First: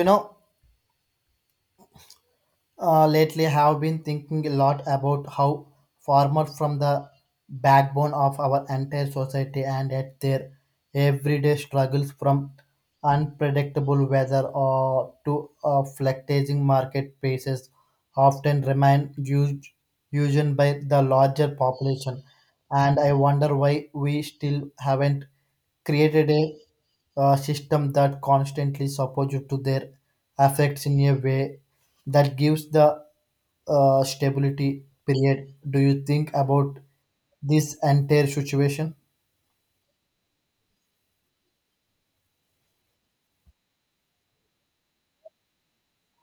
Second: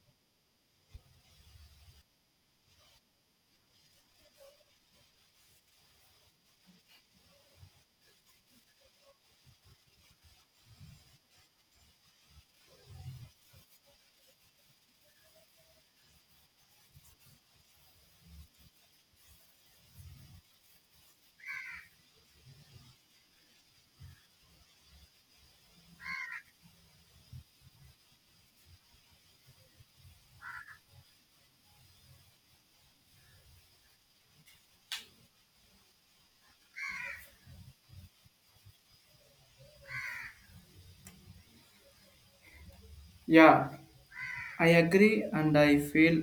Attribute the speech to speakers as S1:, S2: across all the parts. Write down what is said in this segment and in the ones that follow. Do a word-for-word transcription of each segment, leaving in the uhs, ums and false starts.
S1: You know, uh, Lately I have been thinking a lot about how farmers from the backbone of our entire society and at their everyday struggles from unpredictable weather or to uh, fluctuating market prices often remain used, used by the larger population. And I wonder why we still haven't created a uh, system that constantly supports you to their affects in a way that gives the uh, stability period. Do you think about this entire situation?
S2: Yeah, I agree, and I feel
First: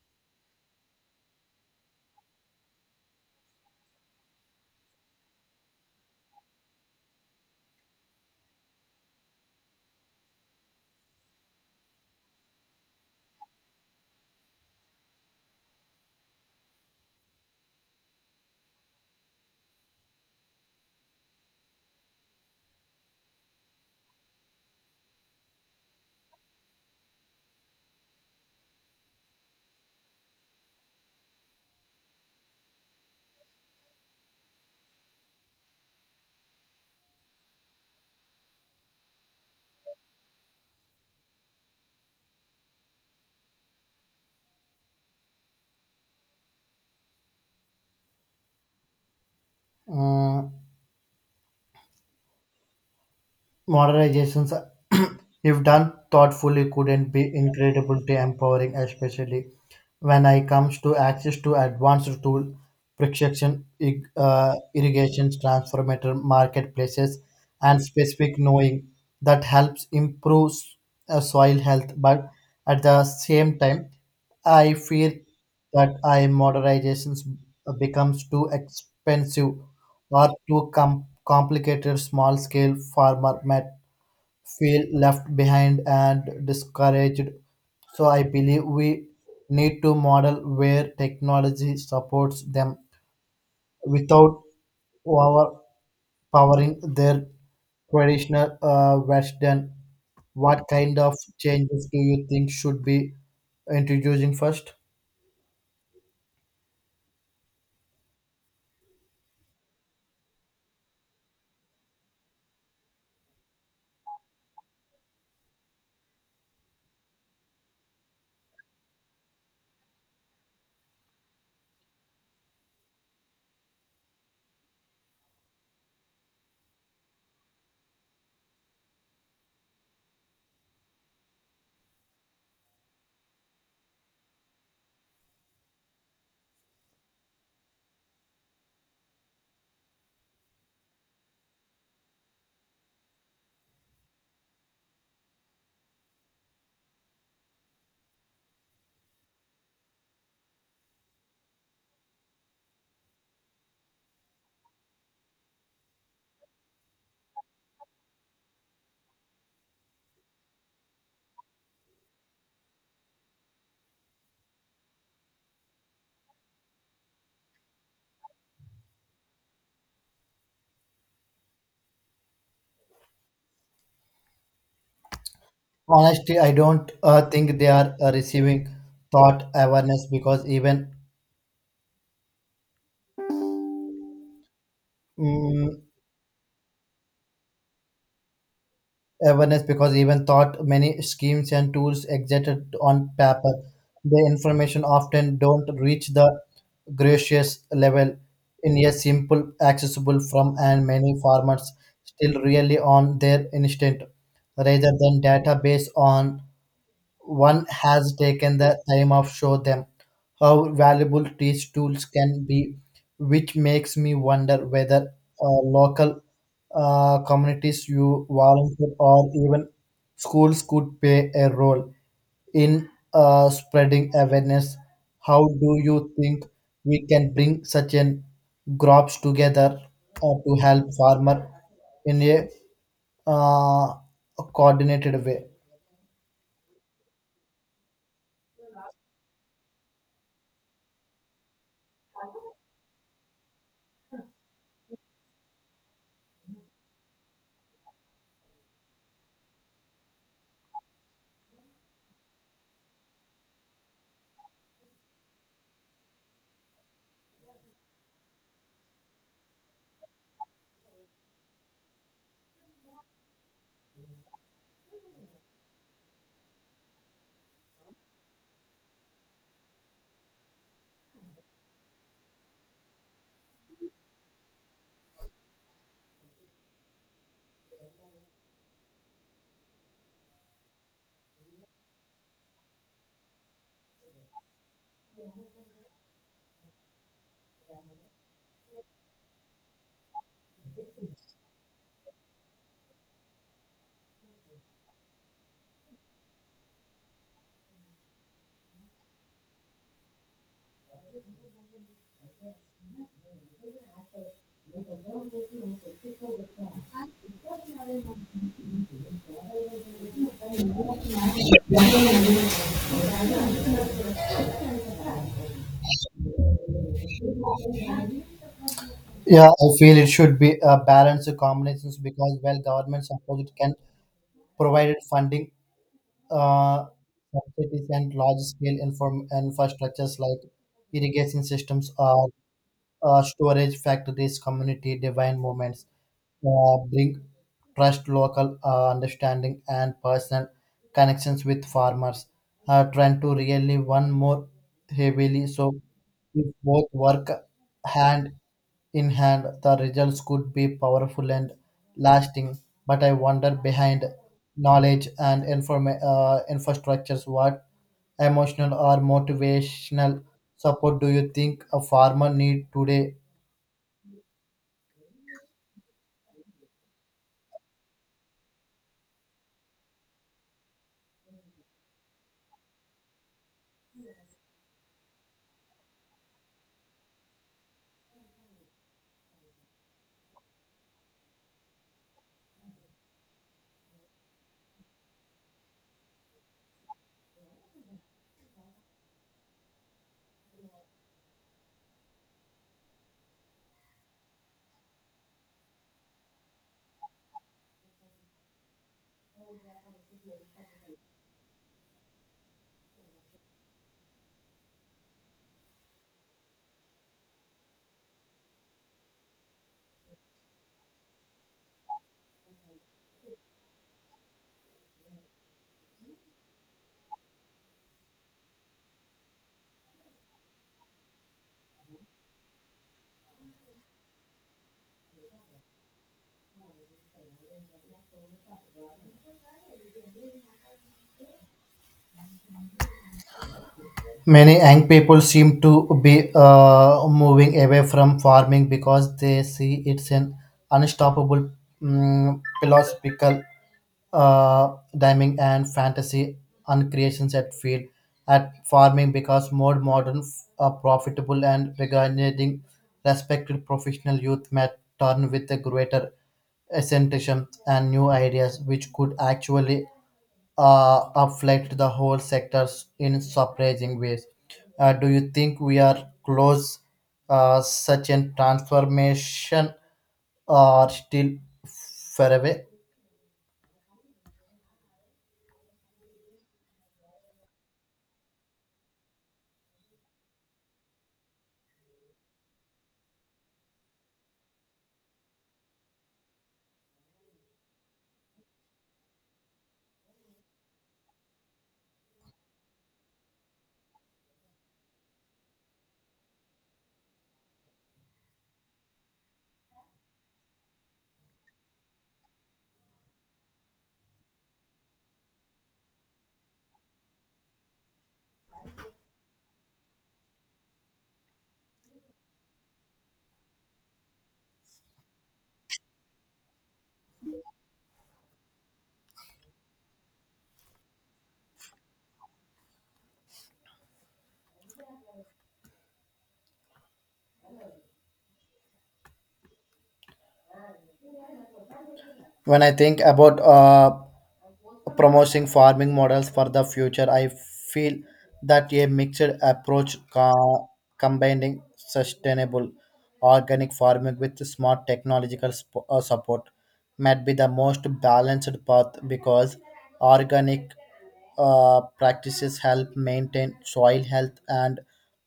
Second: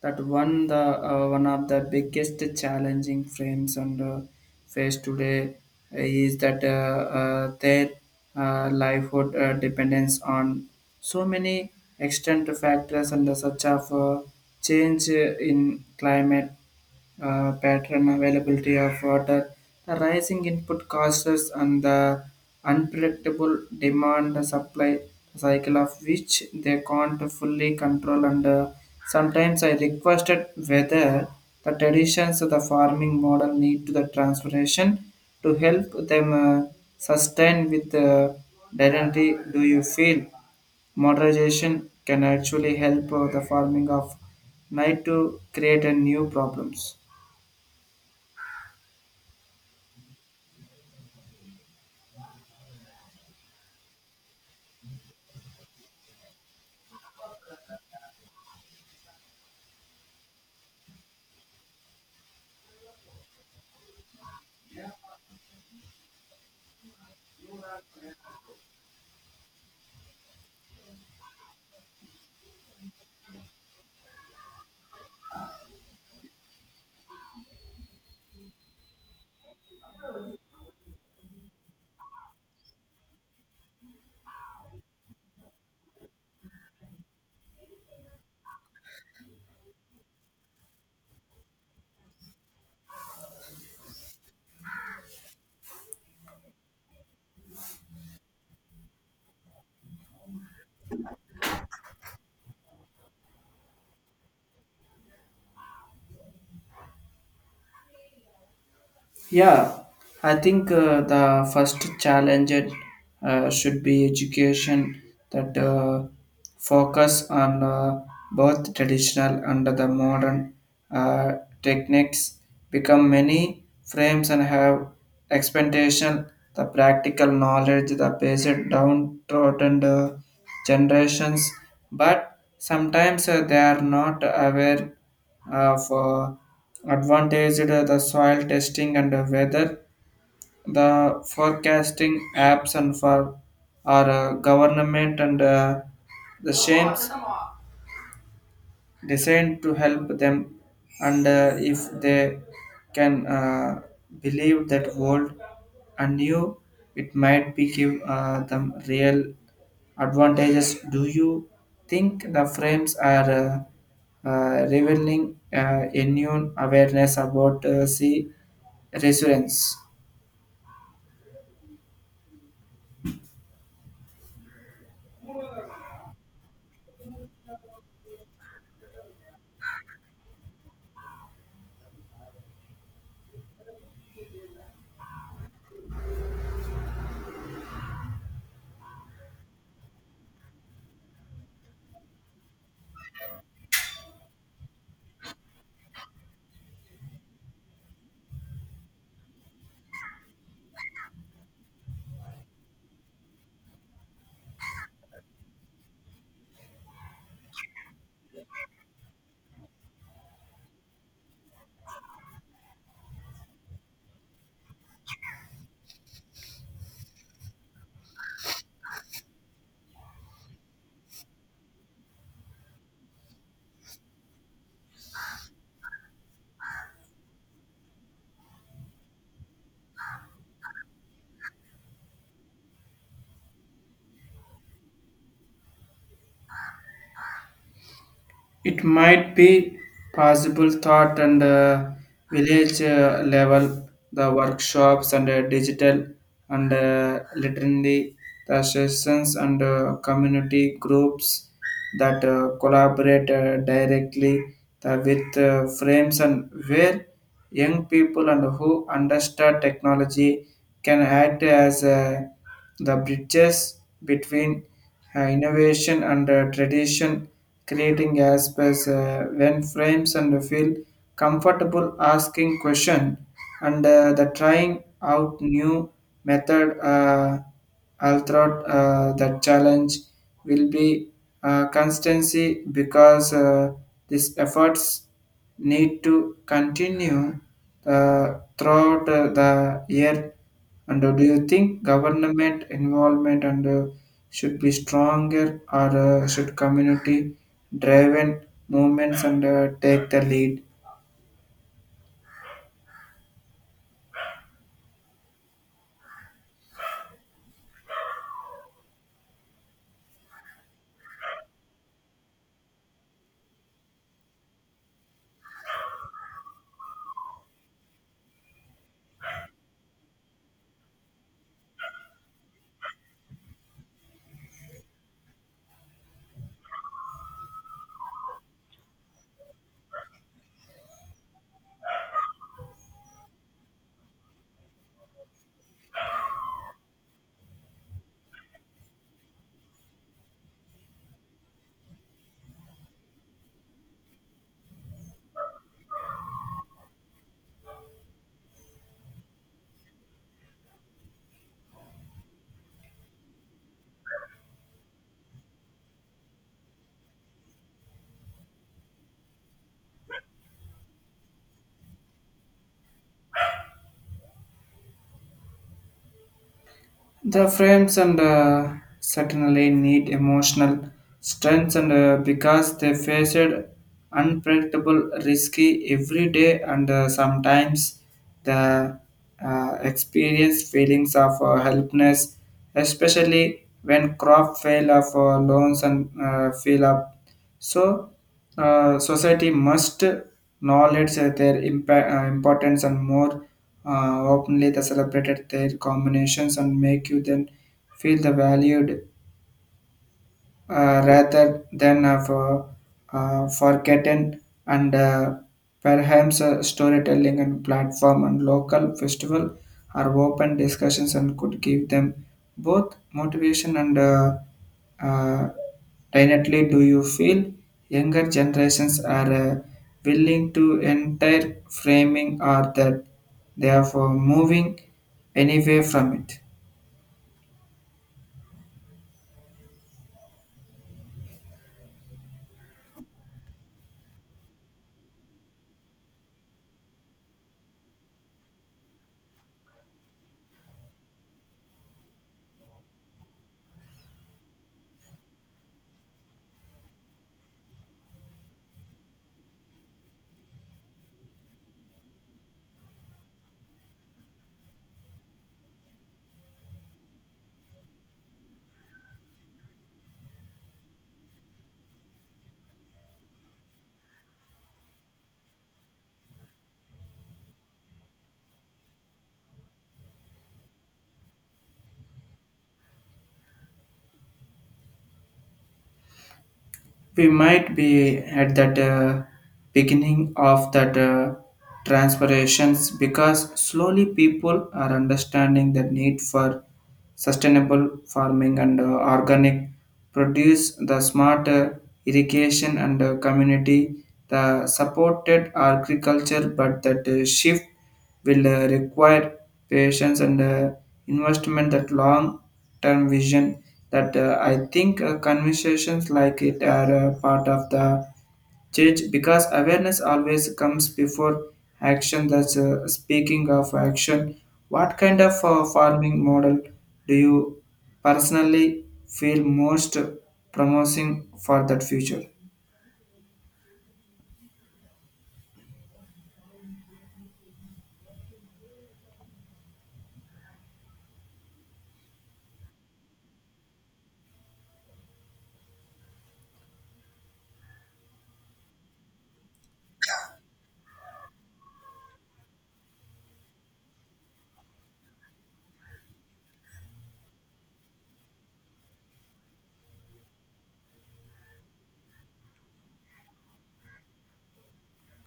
S2: that one the uh, one of the biggest challenging frames on the face today is that uh, uh, their uh, livelihood uh, dependence on so many external factors and the such of uh, change in climate uh, pattern availability of water, the rising input costs, and the unpredictable demand and supply cycle of which they can't fully control. And uh, sometimes I requested whether the traditions of the farming model need to the transformation to help them uh, sustain with the identity. Do you feel modernization can actually help uh, the farming of night to create a new problems?
S1: Uh, Modernizations, if done thoughtfully, couldn't be incredibly empowering, especially when I comes to access to advanced tool, precision ig- uh, irrigations, transformator marketplaces, and specific knowing that helps improve uh, soil health. But at the same time, I fear that I modernizations becomes too expensive or too com- complicated small scale farmer met feel left behind and discouraged. So I believe we need to model where technology supports them without overpowering their traditional uh, Western. What kind of changes do you think should be introducing first?
S2: Yeah, I think uh, the first challenge uh, should be education that uh, focus on uh, both traditional and the modern uh, techniques become many frames and have expectation the practical knowledge the basic downtrodden uh, generations, but sometimes uh, they are not aware of uh, Advantage uh, the soil testing and uh, weather the forecasting apps and for our uh, government and uh, the shames designed to help them and uh, if they can uh, believe that world anew, it might be give uh, them real advantages. Do you think the frames are uh, uh, revealing uh, a new awareness about uh, sea resurgence?
S1: Honestly, I don't uh, think they are uh, receiving thought awareness because even mm, awareness because even thought many schemes and tools existed on paper, the information often don't reach the gracious level in a simple, accessible from, and many farmers still really on their instinct rather than database on one has taken the time of show them how valuable these tools can be, which makes me wonder whether uh, local uh, communities, you volunteer, or even schools could play a role in uh, spreading awareness. How do you think we can bring such an groups together uh, to help farmer in a uh, coordinated way?
S2: It might be possible thought and uh, village uh, level, the workshops and uh, digital and uh, literally the sessions and uh, community groups that uh, collaborate uh, directly the, with uh, frames, and where young people and who understand technology can act as uh, the bridges between uh, innovation and uh, tradition, creating aspects uh, when frames and feel comfortable asking question and uh, the trying out new method. Uh, throughout uh, the challenge will be uh, constancy, because uh, these efforts need to continue the, throughout uh, the year. And uh, do you think government involvement and uh, should be stronger, or uh, should community-driven movements and uh, take the lead?
S1: Yeah, I feel it should be a balanced combinations because while government support it can provide it funding, uh, subsidies, and large scale inform infrastructures like irrigation systems or uh, storage factories, community divine movements uh, bring trust, local uh, understanding, and personal connections with farmers. Are trying to really one more heavily. So, if both work hand in hand, the results could be powerful and lasting. But I wonder behind knowledge and inform uh, infrastructures, what emotional or motivational support do you think a farmer need today?
S2: The frames and uh, certainly need emotional strength and uh, because they faced unpredictable, risky every day and uh, sometimes the uh, experience feelings of uh, helplessness, especially when crop fail of uh, loans and uh, fill up. So, uh, society must acknowledge their impa- uh, importance, and more uh, openly they celebrated their combinations and make you then feel the valued uh, rather than of uh, uh, forgotten, and uh, perhaps uh, storytelling and platform and local festival are open discussions and could give them both motivation and uh, uh, definitely. Do you feel younger generations are uh, willing to entire framing, or that they are for moving anyway from it?
S1: Many young people seem to be uh, moving away from farming because they see it's an unstoppable mm philosophical uh, dimming and fantasy uncreations at field at farming because more modern, uh, profitable and regarding respected professional youth may turn with a greater ascension and new ideas which could actually uh, affect the whole sectors in surprising ways. Uh, do you think we are close uh, such a transformation or still far away?
S2: We might be at that uh, beginning of that uh, transformations, because slowly people are understanding the need for sustainable farming and uh, organic produce, the smart uh, irrigation and uh, community the supported agriculture. But that uh, shift will uh, require patience and uh, investment, that long term vision that uh, I think uh, conversations like it are uh, part of the Change, because awareness always comes before action. That's uh, speaking of action. What kind of uh, farming model do you personally feel most promising for that future?
S1: When I think about uh, promoting farming models for the future, I feel that a mixed approach co- combining sustainable organic farming with smart technological sp- uh, support might be the most balanced path because organic uh, practices help maintain soil health and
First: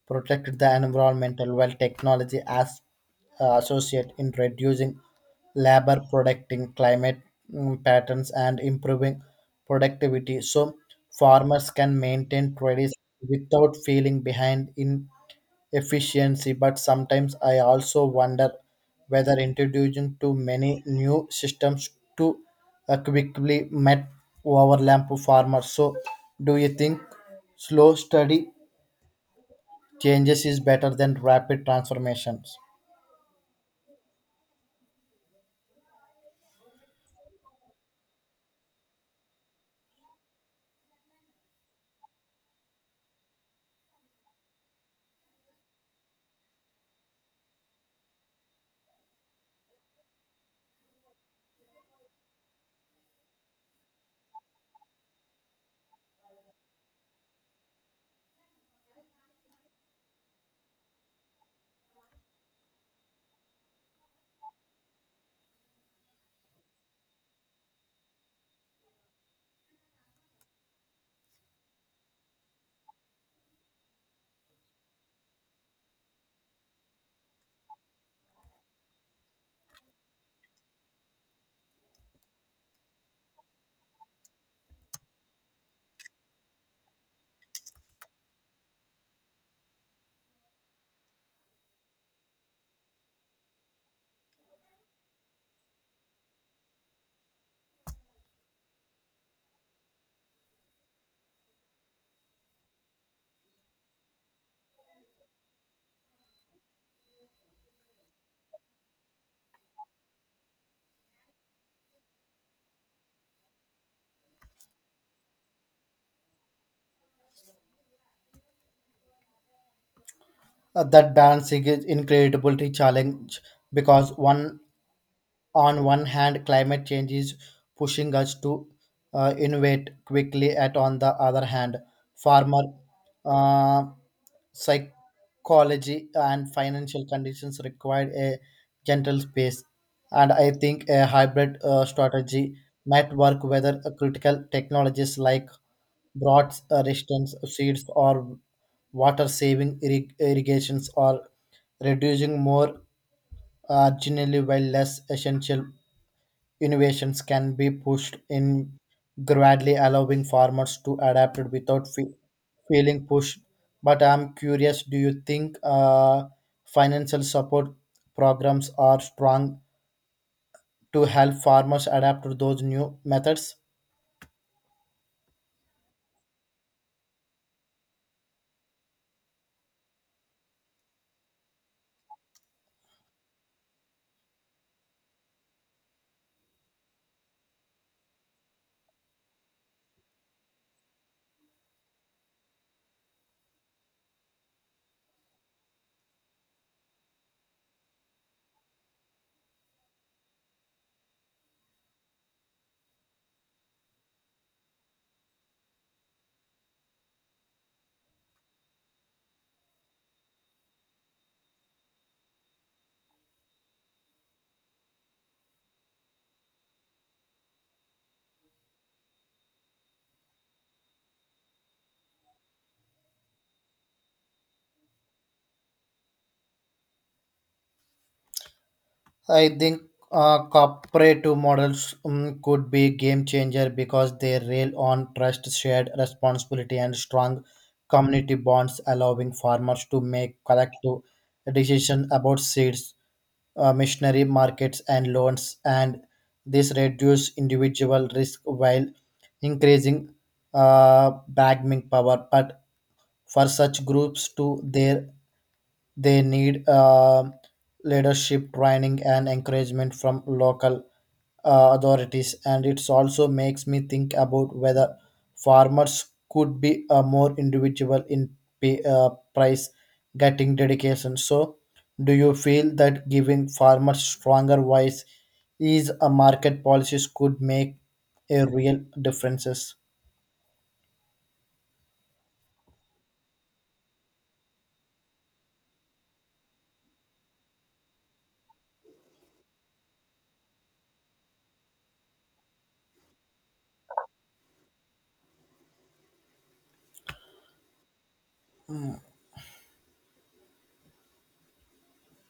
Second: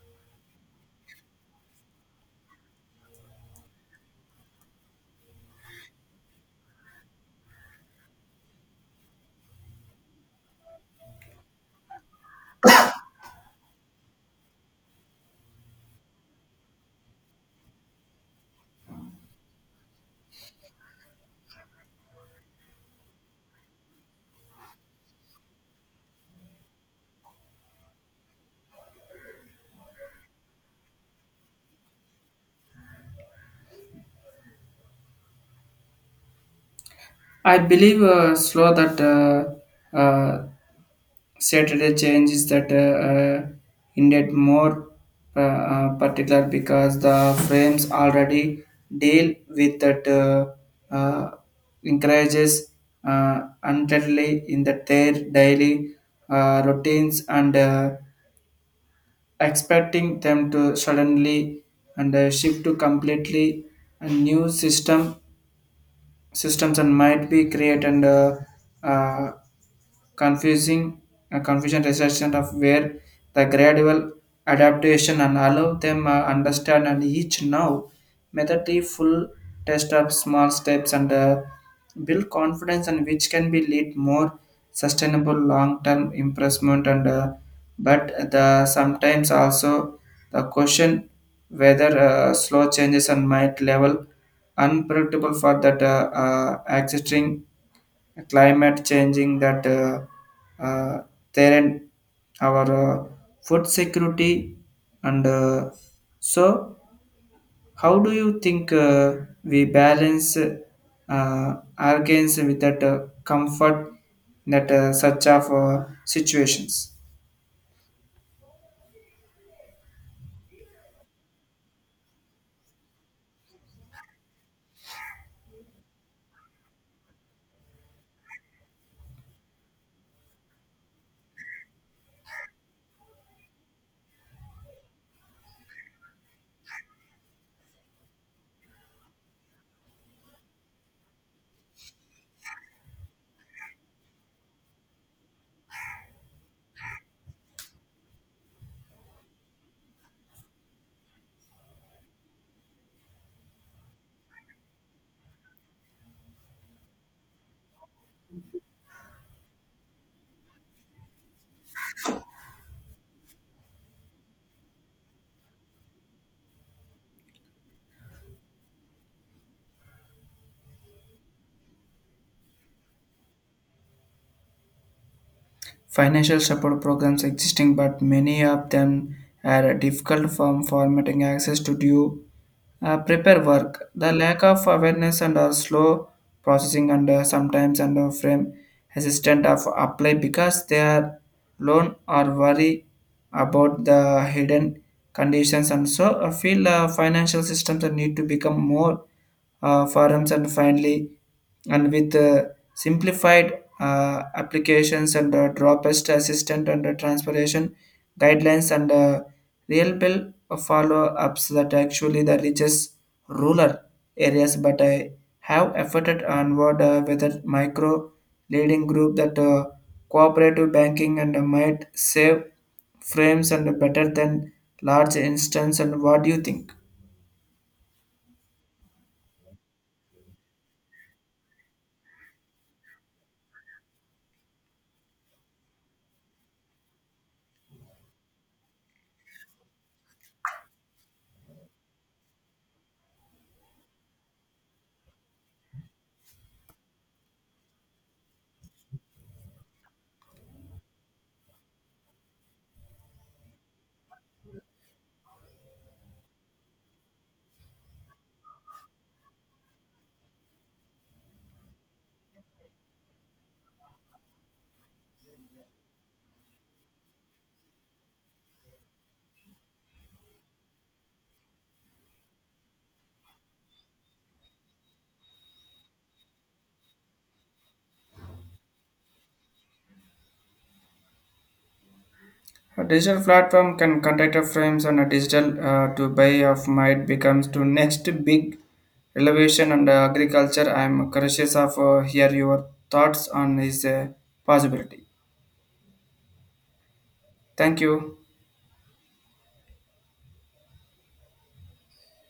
S1: protect the environmental while technology as uh, associate in reducing labor, protecting climate mm, patterns, and improving productivity so farmers can maintain traditions without feeling behind in efficiency. But sometimes I also wonder whether introducing too many new systems to uh, quickly met overlap farmers. So do you think slow steady changes is better than rapid transformations?
S2: I believe uh, slow that uh, uh, Saturday change is that uh, uh, indeed more uh, uh, particular, because the frames already deal with that uh, uh, encourages uh, undoubtedly in that their daily uh, routines, and uh, expecting them to suddenly and uh, shift to completely a new system systems and might be created and uh, uh, confusing uh, confusion resistant of, where the gradual adaptation and allow them uh, understand and each now method the full test of small steps and uh, build confidence and which can be lead more sustainable long-term improvement, and uh, but the sometimes also the question whether uh, slow changes and might level unpredictable for that uh, uh, existing climate changing that uh, uh, there our uh, food security and uh, so how do you think uh, we balance uh, our gains with that uh, comfort that uh, such of uh, situations?
S1: Uh, that balancing is incredibly challenge because one on one hand climate change is pushing us to uh, innovate quickly, and on the other hand farmer uh, psychology and financial conditions require a gentle space. And I think a hybrid uh, strategy might work whether uh, critical technologies like drought resistance seeds or water saving irrig- irrigations or reducing more originally while less essential innovations can be pushed in gradually, allowing farmers to adapt it without fe- feeling pushed. But I'm curious, do you think uh, financial support programs are strong to help farmers adapt to those new methods?
S2: Financial support programs existing, but many of them are difficult from formatting access to due uh, prepare work. The lack of awareness and uh, slow processing and uh, sometimes under frame assistant of apply because they are loan or worry about the hidden conditions. And so I feel uh, financial systems need to become more uh, forums and finally, and with uh, simplified uh, applications and uh, dropest assistant and uh, transportation guidelines and uh, real bill follow-ups that actually the richest rural areas. But I have efforted onward uh, with a micro leading group that uh, cooperative banking and uh, might save frames and better than large instance. And what do you think?
S1: I think uh, cooperative models um, could be game changer because they rail on trust, shared responsibility, and strong community bonds, allowing farmers to make collective decisions about seeds, uh, missionary markets, and loans. And this reduce individual risk while increasing uh, bargaining power. But for such groups, too, their they need um leadership training and encouragement from local uh, authorities. And it also makes me think about whether farmers could be uh, more individual in pay, uh, price getting dedication. So, do you feel that giving farmers stronger voice is a market policies could make a real differences?
S2: A digital platform can contact a frames and a digital uh, to buy of might becomes to next big elevation and uh, agriculture. I am curious of uh, hear your thoughts on this uh, possibility. Thank you.